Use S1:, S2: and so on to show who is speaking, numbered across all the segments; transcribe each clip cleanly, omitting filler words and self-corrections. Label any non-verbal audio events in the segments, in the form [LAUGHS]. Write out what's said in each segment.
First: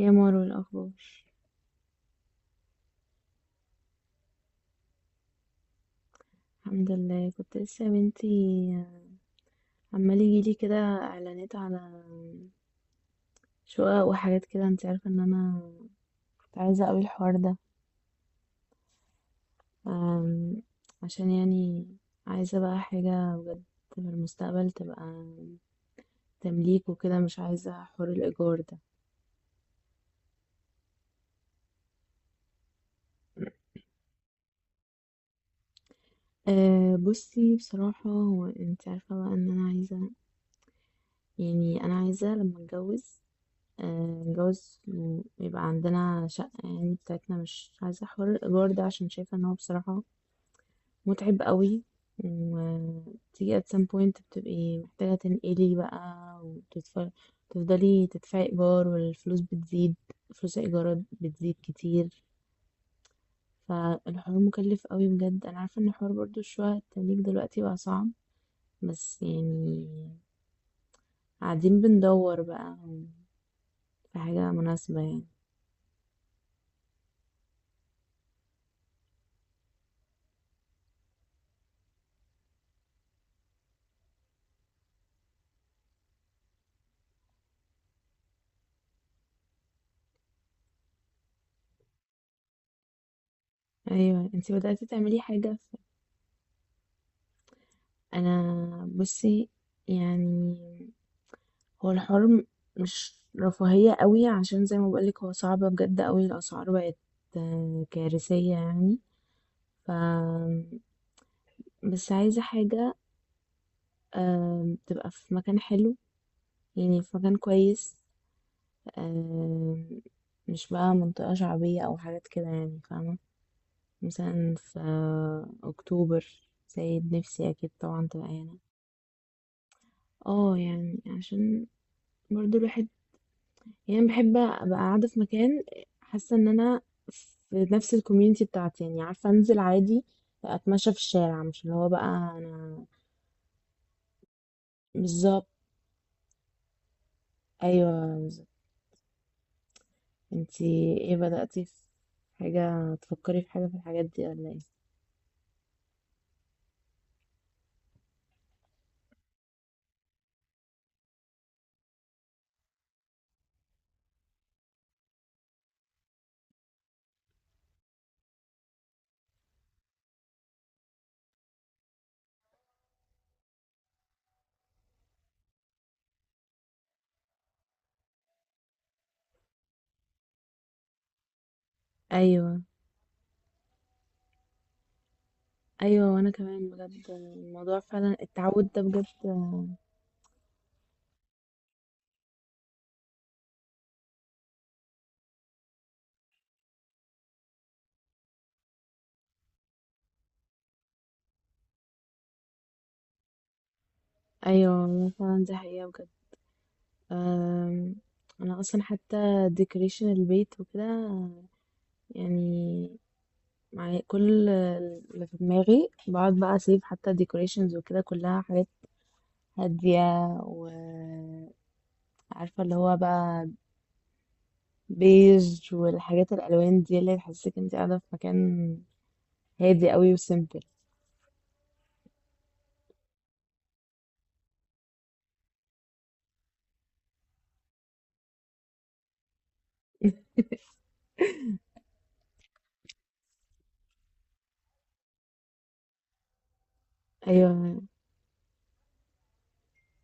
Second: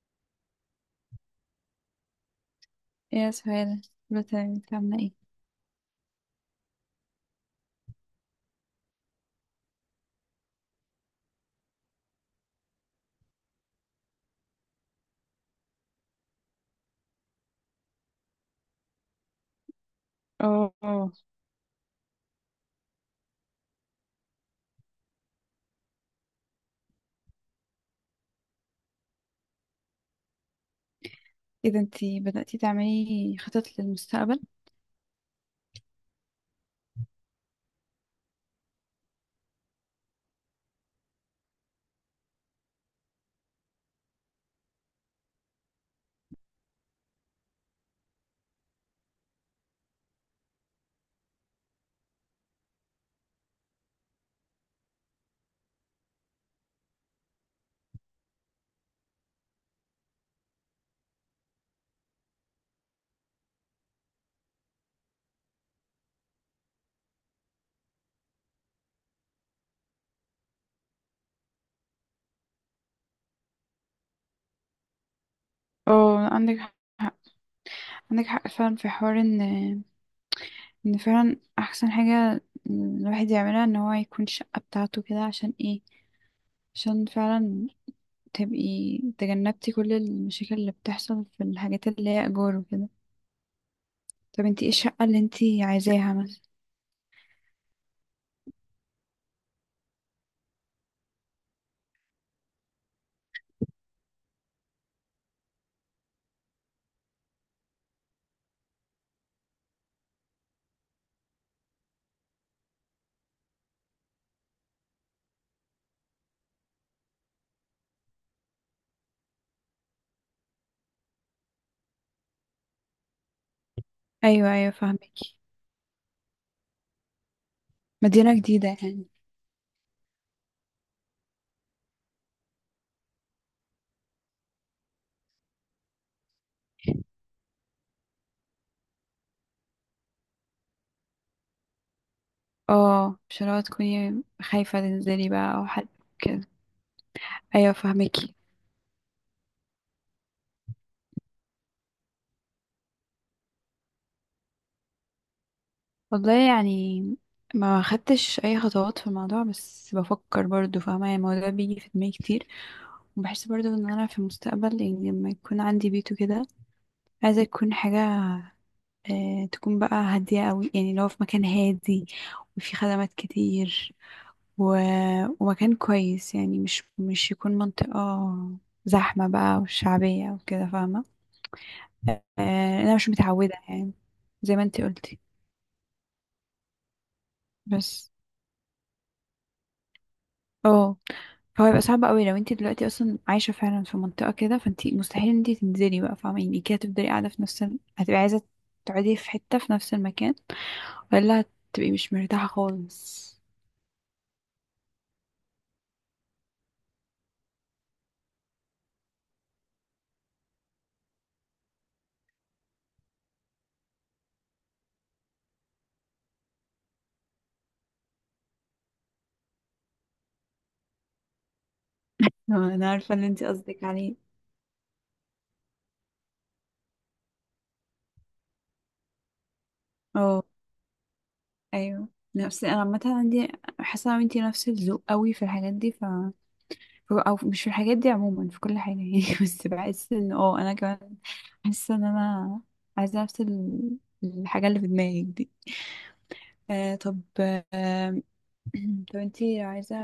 S1: يا مارو، الأخبار؟
S2: ايه يا سهيل؟ دلوقتي انت عاملة ايه؟
S1: الحمد لله. كنت لسه يا بنتي، عمال يجيلي كده إعلانات على شقق وحاجات كده. انت عارفة ان أنا كنت عايزة أوي الحوار ده. أم،
S2: اه آه.
S1: عشان يعني عايزة بقى حاجة بجد في المستقبل تبقى تمليك وكده. مش عايزة حوار الإيجار ده.
S2: ايه ده، انتي بدأتي تعملي خطط للمستقبل؟
S1: أه بصي بصراحة، هو انت عارفة بقى ان انا عايزة، يعني انا عايزة لما اتجوز جوز، يبقى عندنا شقة يعني بتاعتنا. مش عايزة حوار الإيجار ده عشان شايفة إن هو بصراحة متعب قوي. وتيجي at some point بتبقي محتاجة تنقلي بقى تفضلي تدفعي إيجار، والفلوس بتزيد، فلوس الإيجارات بتزيد كتير. فالحوار مكلف قوي بجد. أنا عارفة إن حوار برضو الشقق التمليك دلوقتي بقى صعب، بس يعني قاعدين بندور بقى في حاجة مناسبة يعني.
S2: اه، عندك حق، عندك حق فعلا في حوار ان فعلا احسن حاجة الواحد يعملها ان هو يكون شقة بتاعته كده، عشان ايه؟ عشان فعلا تبقي تجنبتي كل المشاكل اللي بتحصل في الحاجات اللي هي اجار وكده.
S1: أيوة.
S2: طب
S1: انتي
S2: انتي ايه
S1: بدأتي
S2: الشقة اللي
S1: تعملي حاجة؟
S2: انتي عايزاها مثلا؟
S1: انا بصي يعني، هو الحوار مش رفاهية قوي، عشان زي ما بقولك هو صعب بجد قوي، الاسعار بقت كارثية يعني. ف بس عايزة حاجة تبقى في مكان حلو، يعني في مكان كويس، آه، مش بقى منطقة شعبية او حاجات كده يعني، فاهمة؟
S2: ايوه
S1: مثلا
S2: ايوه،
S1: في
S2: فاهمك.
S1: اكتوبر. سيد. نفسي اكيد طبعا تبقى
S2: مدينة
S1: هنا.
S2: جديدة يعني.
S1: اه يعني عشان برضو الواحد يعني بحب ابقى قاعده في مكان حاسه ان انا في نفس الكوميونتي بتاعتي، يعني عارفه انزل عادي، اتمشى في الشارع، مش اللي هو بقى انا.
S2: اه، مش اللي هو تكوني خايفة تنزلي
S1: بالظبط.
S2: بقى او حد كده. ايوه
S1: ايوه
S2: فهمكي.
S1: بالظبط. انتي ايه، بدأتي في حاجه، تفكري في حاجه في الحاجات دي ولا ايه؟
S2: والله يعني ما خدتش اي خطوات في الموضوع، بس بفكر برضو فاهمه، يعني الموضوع بيجي في دماغي كتير. وبحس برضو ان انا في المستقبل يعني لما يكون عندي بيت وكده، عايزه يكون حاجه تكون بقى هاديه قوي، يعني لو في مكان هادي وفي خدمات كتير و... ومكان كويس، يعني مش يكون منطقه زحمه بقى وشعبيه وكده فاهمه.
S1: ايوه،
S2: انا مش متعوده يعني، زي ما انتي قلتي.
S1: ايوه. وانا كمان بجد الموضوع
S2: بس
S1: فعلا التعود ده بجد.
S2: اه فهو يبقى صعب قوي لو انت دلوقتي اصلا عايشه فعلا في منطقه كده، فانت مستحيل ان انت تنزلي بقى فاهمه، يعني كده هتفضلي قاعده في هتبقي عايزه تقعدي في حته في نفس المكان، ولا هتبقي مش مرتاحه خالص.
S1: ايوه والله فعلا دي حقيقه بجد. أم، انا اصلا حتى ديكوريشن البيت وكده يعني معايا كل اللي في دماغي، بقعد بقى اسيب حتى ديكوريشنز وكده كلها حاجات هادية، وعارفة
S2: اه،
S1: اللي
S2: انا
S1: هو
S2: عارفه اللي انت
S1: بقى
S2: قصدك عليه.
S1: بيج، والحاجات الألوان دي اللي تحسسك انت قاعدة في مكان هادي قوي
S2: اه،
S1: وسيمبل.
S2: ايوه. نفس انا عامه عندي، حاسه ان انت نفس الذوق قوي في الحاجات دي او مش في الحاجات دي عموما، في كل حاجه يعني [LAUGHS] بس بحس ان انا كمان حاسه ان انا عايزه الحاجه اللي في دماغك دي. آه طب
S1: ايوه.
S2: آه [CLEARS THROAT] طب انتي لو عايزة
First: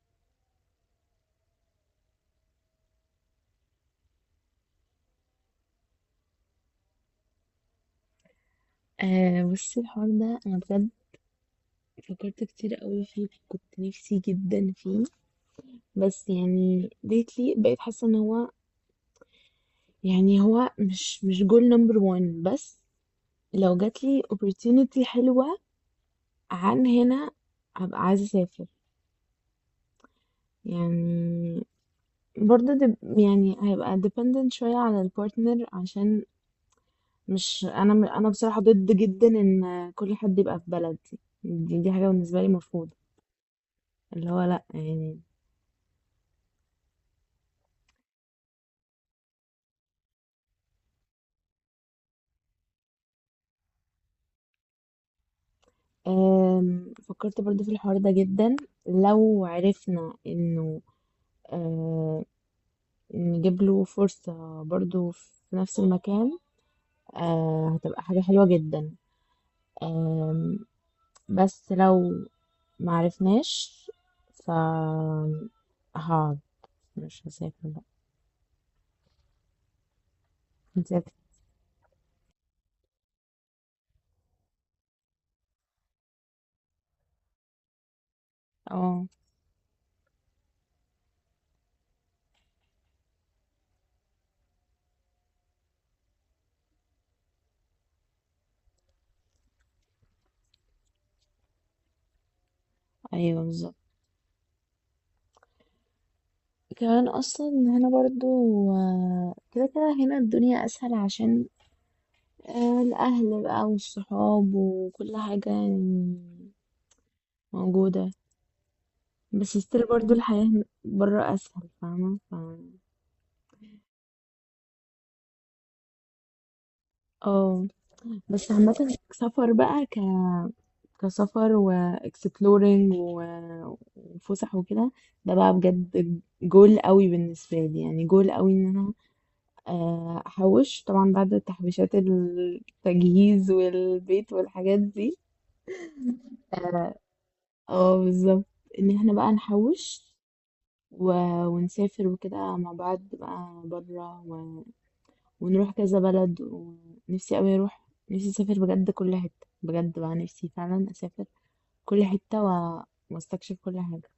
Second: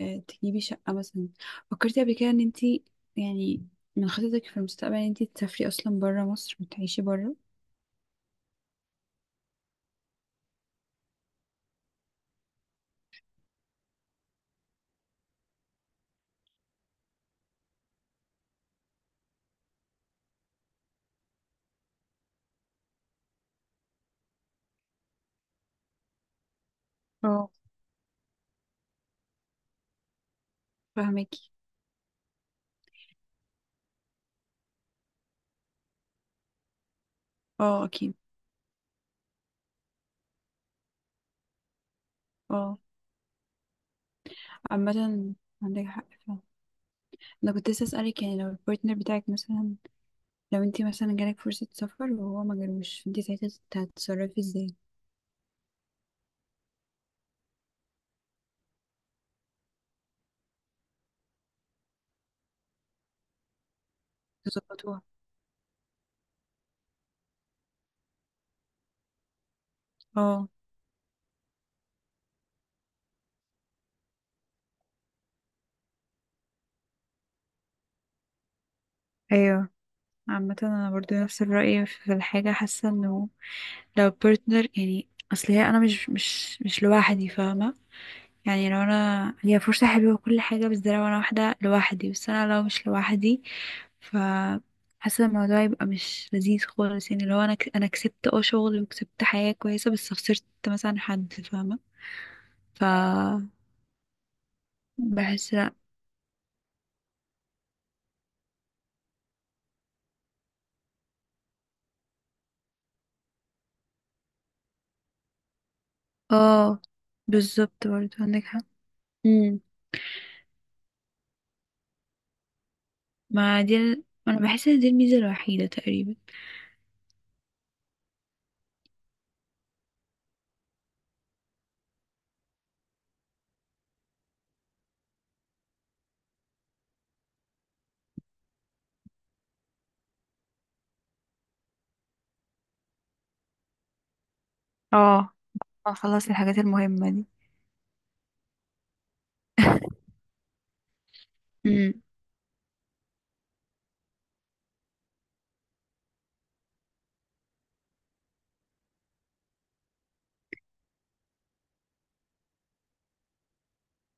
S2: تجيبي شقة مثلا، فكرتي قبل كده ان انتي، يعني من خططك في المستقبل، ان انتي تسافري اصلا برا مصر وتعيشي برا؟
S1: آه بصي، الحوار ده انا بجد فكرت كتير قوي فيه، كنت نفسي جدا فيه، بس يعني ديتلي بقيت حاسة ان هو، يعني هو مش جول نمبر وان بس. لو جاتلي opportunity حلوة عن هنا،
S2: اه
S1: هبقى عايزة اسافر
S2: فاهماكي.
S1: يعني. برضه يعني هيبقى dependent شوية على البارتنر، عشان مش
S2: اه
S1: انا م-
S2: اكيد.
S1: انا بصراحة ضد جدا ان كل حد يبقى في بلدي دي, دي حاجة بالنسبة لي
S2: اه،
S1: مرفوضة، اللي هو لا يعني.
S2: عامة عندك حق فعلا. انا كنت لسه اسألك، يعني لو البارتنر بتاعك مثلا، لو انتي مثلا جالك فرصة سفر وهو ما جالوش، انتي ساعتها هتتصرفي ازاي؟
S1: فكرت برضه في الحوار ده جدا. لو عرفنا انه، أه، نجيب له فرصة
S2: تظبطوها.
S1: برضه في نفس المكان، هتبقى حاجة حلوة جدا.
S2: اه،
S1: أم، بس لو معرفناش، ف هقعد، مش هسافر بقى.
S2: ايوه. عامة انا
S1: هتسافر.
S2: برضو نفس الرأي في الحاجة، حاسة انه لو بارتنر يعني، اصل هي انا مش لوحدي فاهمه، يعني لو
S1: اه،
S2: انا هي فرصه حلوه وكل حاجه، بس ده لو انا واحده لوحدي، بس انا لو مش لوحدي ف حاسه الموضوع يبقى مش لذيذ خالص. يعني لو انا انا كسبت اه شغل وكسبت حياه كويسه، بس خسرت مثلا حد فاهمه ف
S1: ايوه بالظبط.
S2: بحس لا.
S1: كمان اصلا هنا برضو، كده كده هنا الدنيا اسهل، عشان الاهل بقى والصحاب وكل حاجة يعني
S2: اه بالظبط
S1: موجودة.
S2: برضه، عندك حق.
S1: بس
S2: امم،
S1: ستيل برضو الحياة برا اسهل، فاهمة.
S2: ما دي ال- انا بحس ان دي الميزه الوحيده تقريبا.
S1: اه. بس عامة سفر بقى، كسفر واكسبلورينج وفسح وكده، ده بقى بجد جول قوي بالنسبة لي، يعني جول قوي ان انا احوش طبعا بعد تحويشات التجهيز والبيت والحاجات دي.
S2: اه، خلاص الحاجات
S1: اه،
S2: المهمة دي.
S1: بالظبط، ان احنا بقى نحوش و...
S2: امم.
S1: ونسافر وكده مع بعض بقى بره ونروح كذا بلد. ونفسي قوي اروح، نفسي اسافر بجد كل حتة، بجد بقى نفسي فعلا اسافر كل حتة واستكشف كل حاجة.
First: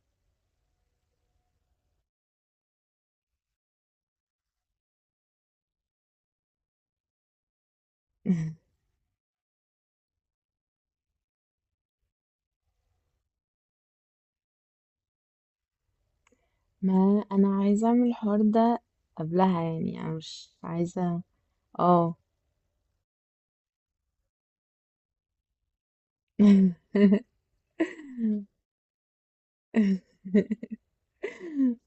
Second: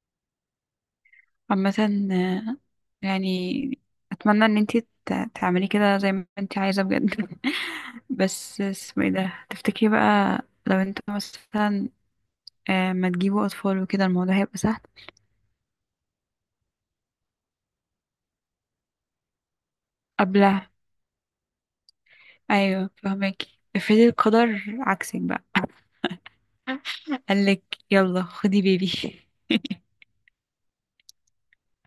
S2: عامة آه، يعني اتمنى ان انتي تعملي كده زي ما انتي عايزة بجد [LAUGHS] بس
S1: [LAUGHS]
S2: اسمه ايه ده تفتكري بقى؟ لو انتوا مثلا ما تجيبوا اطفال وكده الموضوع هيبقى سهل.
S1: ما انا عايزه اعمل الحوار ده قبلها، يعني انا مش
S2: قبلها؟
S1: عايزه. اه.
S2: ايوه فهماكي، افرضي القدر عكسك بقى [LAUGHS]
S1: [LAUGHS]
S2: قالك يلا خدي بيبي [LAUGHS]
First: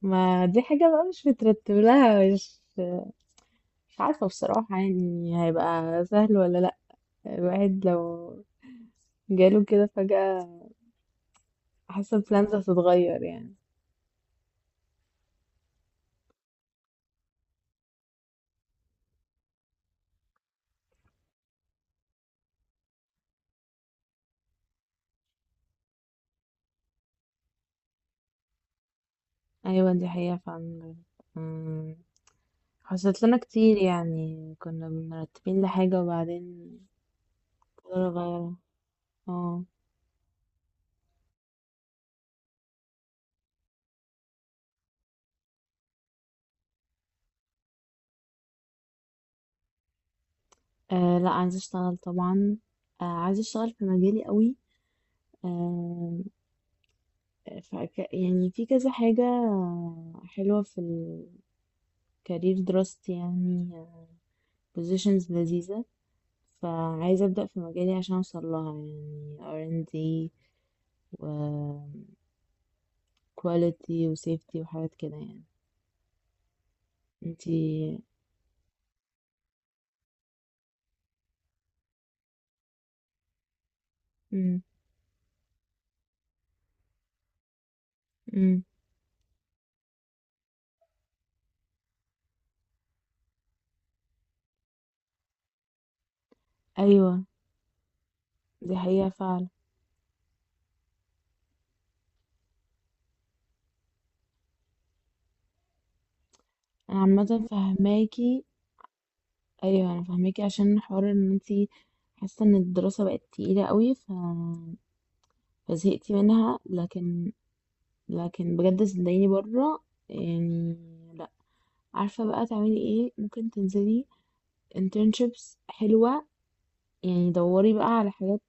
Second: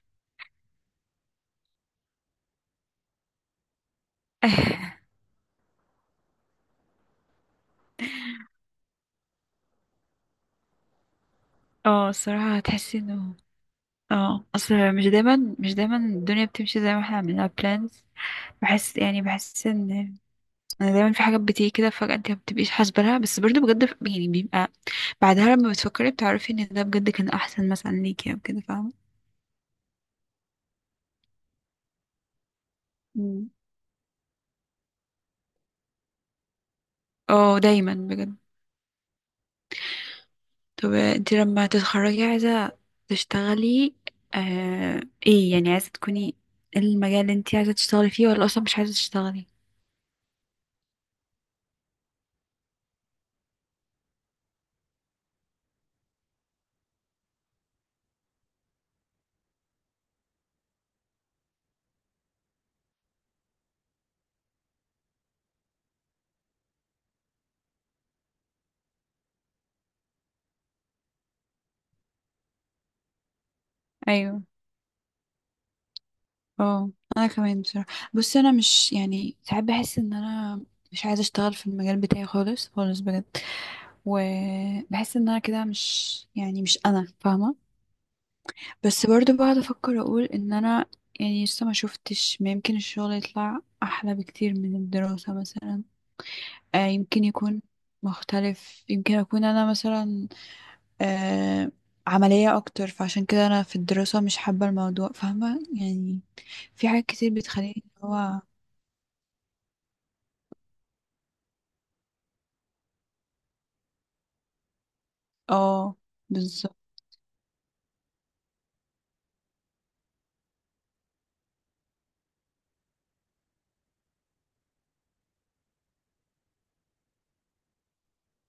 S1: ما دي حاجه بقى مش مترتب لها، مش عارفه بصراحه يعني هيبقى سهل ولا لا. الواحد لو جاله كده فجاه،
S2: اه
S1: حاسه البلانز
S2: الصراحة هتحسي
S1: هتتغير
S2: انه
S1: يعني.
S2: اه اصل مش دايما، مش دايما الدنيا بتمشي زي ما احنا عملنا بلانز. بحس ان انا دايما في حاجات بتيجي كده فجأة انت ما بتبقيش حاسبة لها، بس برضه بجد يعني بيبقى بعدها لما بتفكري بتعرفي ان ده بجد كان احسن مثلا ليكي او كده فاهمة.
S1: ايوه دي حقيقه فعلا. أمم، حصلت لنا
S2: مم.
S1: كتير، يعني كنا مرتبين لحاجه وبعدين
S2: اه دايما
S1: قرر
S2: بجد.
S1: غيرها. اه.
S2: طب انت لما تتخرجي عايزة تشتغلي، آه ايه يعني عايزة تكوني، إيه المجال اللي انت عايزة تشتغلي فيه؟ ولا اصلا مش عايزة تشتغلي؟
S1: أه لا، عايزة أشتغل طبعا. أه عايزة أشتغل في مجالي قوي. أه فك يعني في كذا حاجة حلوة في الكارير دراستي يعني، بوزيشنز لذيذة. فعايزة أبدأ في مجالي عشان أوصل لها، يعني R&D و quality و
S2: ايوه.
S1: safety وحاجات كده يعني.
S2: اه انا
S1: انتي؟
S2: كمان بصراحة. بصي انا مش يعني ساعات بحس ان انا مش عايزة اشتغل في المجال بتاعي خالص خالص بجد.
S1: مم.
S2: وبحس ان انا كده مش يعني مش انا فاهمه.
S1: مم.
S2: بس برضو بقعد افكر اقول ان انا يعني لسه ما شفتش، ما يمكن الشغل يطلع احلى بكتير من الدراسه مثلا، آه
S1: أيوة
S2: يمكن يكون
S1: دي
S2: مختلف،
S1: حقيقة
S2: يمكن اكون
S1: فعلا.
S2: انا مثلا آه عمليه اكتر، فعشان كده انا في الدراسه مش حابه الموضوع فاهمه. يعني في
S1: أنا
S2: حاجات كتير
S1: عامة
S2: بتخليني اللي هو
S1: فهماكي، ايوه انا فاهماكي عشان حوار ان انتي حاسه ان الدراسه بقت تقيله قوي
S2: اه
S1: فزهقتي منها،
S2: بالظبط.
S1: لكن، بجد صدقيني بره يعني، لا، عارفه بقى تعملي ايه، ممكن تنزلي internships حلوه يعني، دوري بقى على حاجات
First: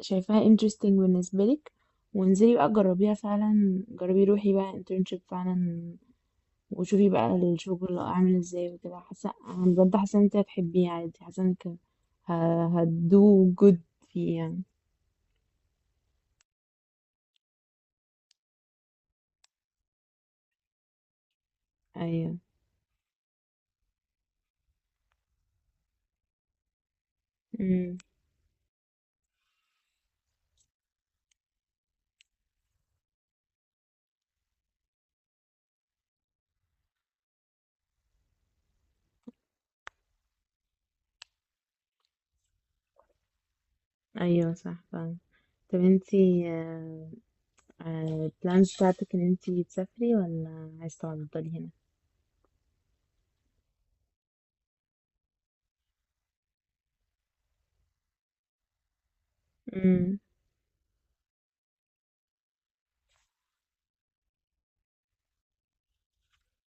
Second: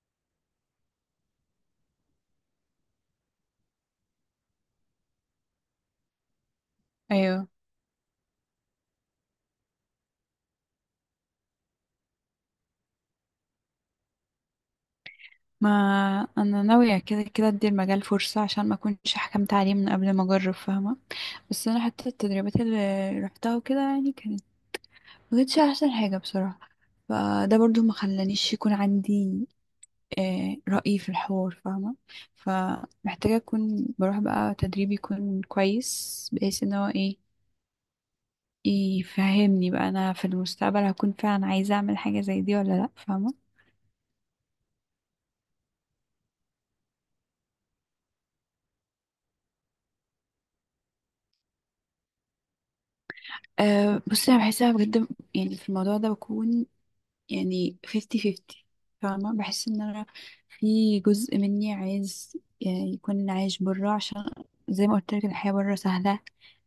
S1: شايفاها interesting بالنسبه لك، وانزلي بقى جربيها فعلا، جربي روحي بقى internship فعلا، وشوفي بقى
S2: ايوه،
S1: الشغل عامل ازاي وكده. حاسه انا بجد، حاسه ان انت هتحبيه عادي، حاسه انك هتدو جود فيه يعني.
S2: ما انا ناويه كده كده ادي المجال فرصه عشان ما اكونش حكمت عليه من قبل ما اجرب فاهمه. بس انا حتى
S1: ايوه.
S2: التدريبات اللي رحتها وكده يعني كانت، ما كانتش احسن حاجه بصراحه. فده برضو ما
S1: امم.
S2: خلانيش يكون عندي رأي في الحوار فاهمه. فمحتاجه اكون بروح بقى تدريب يكون كويس بحيث ان هو ايه، يفهمني بقى انا في المستقبل هكون فعلا عايزه اعمل حاجه زي دي ولا لا فاهمه.
S1: ايوه صح فعلا. طب انتي البلانز بتاعتك ان انتي تسافري ولا عايزة تفضلي هنا؟
S2: أه بصي انا بحسها بجد، يعني في الموضوع ده بكون يعني 50-50 فاهمة. بحس ان انا
S1: امم.
S2: في جزء مني عايز يعني يكون عايش برا، عشان زي ما قلت لك الحياة برا سهلة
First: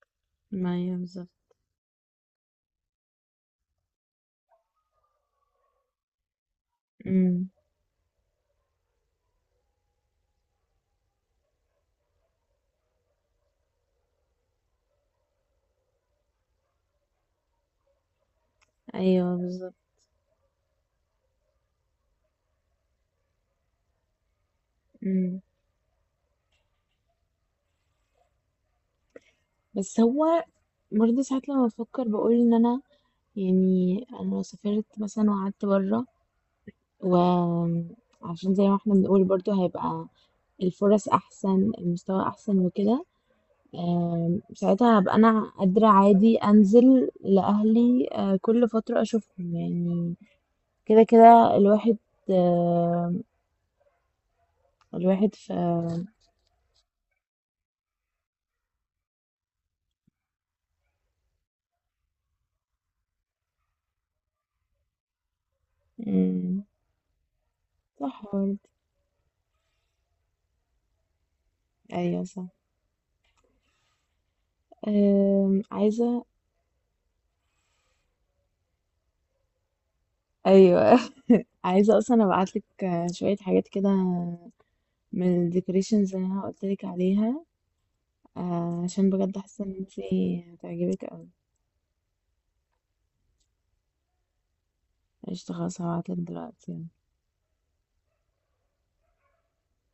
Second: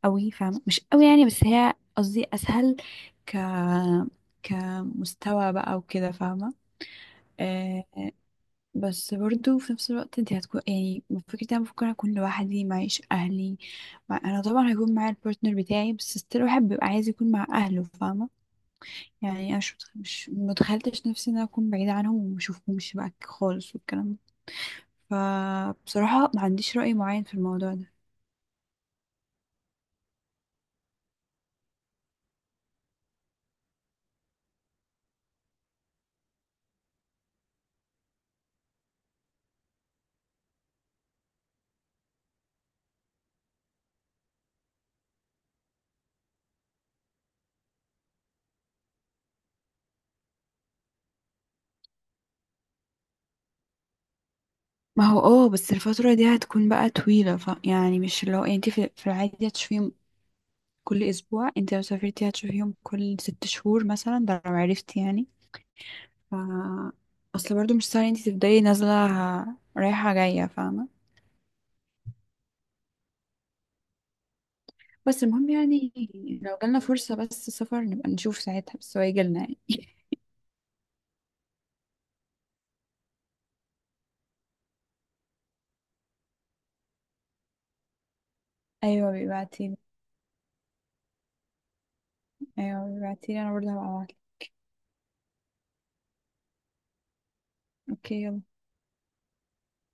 S2: قوي فاهمة،
S1: ما
S2: مش
S1: ايوه
S2: قوي يعني
S1: بالظبط.
S2: بس هي قصدي اسهل، ك كمستوى بقى وكده فاهمة.
S1: امم.
S2: آه بس برضو في نفس الوقت انت هتكون يعني فكرة انا ممكن اكون لوحدي معيش اهلي، انا طبعا هيكون معايا البارتنر بتاعي، بس ستيل الواحد بيبقى عايز يكون مع اهله فاهمة.
S1: ايوه
S2: يعني انا
S1: بالظبط.
S2: مش متخيلتش نفسي ان انا اكون بعيدة عنهم وما اشوفهمش بقى خالص والكلام ده.
S1: امم
S2: فبصراحة ما عنديش رأي معين في الموضوع ده.
S1: بس هو برضه ساعات لما بفكر بقول ان انا، يعني انا لو سافرت مثلا وقعدت بره، وعشان زي ما احنا بنقول برضو هيبقى الفرص احسن المستوى احسن وكده، ساعتها هبقى انا قادرة عادي انزل لاهلي، كل فترة اشوفهم يعني. كده كده الواحد. آم،
S2: ما هو
S1: الواحد
S2: اه
S1: في.
S2: بس الفترة دي هتكون بقى طويلة ف يعني مش اللي هو، يعني انت في العادي هتشوفيهم كل اسبوع، انت لو سافرتي هتشوفيهم كل 6 شهور مثلا، ده لو عرفتي يعني
S1: مم،
S2: ف اصل برضو مش سهل
S1: صح
S2: انت
S1: برضه.
S2: تفضلي نازلة رايحة جاية فاهمة.
S1: ايوه صح.
S2: بس المهم يعني
S1: عايزة.
S2: لو جالنا فرصة بس سفر نبقى نشوف ساعتها، بس هو يجيلنا يعني [LAUGHS]
S1: أيوة [LAUGHS] عايزة أصلا أبعتلك شوية حاجات كده من الديكوريشنز اللي أنا قلتلك عليها، عشان
S2: ايوه
S1: بجد حاسة ان
S2: بيبعتي.
S1: انتي هتعجبك اوي.
S2: ايوه بعتيلي، انا برضه هبقى ابعتلك.
S1: قشطة، خلاص هبعتلك دلوقتي.
S2: اوكي يلا.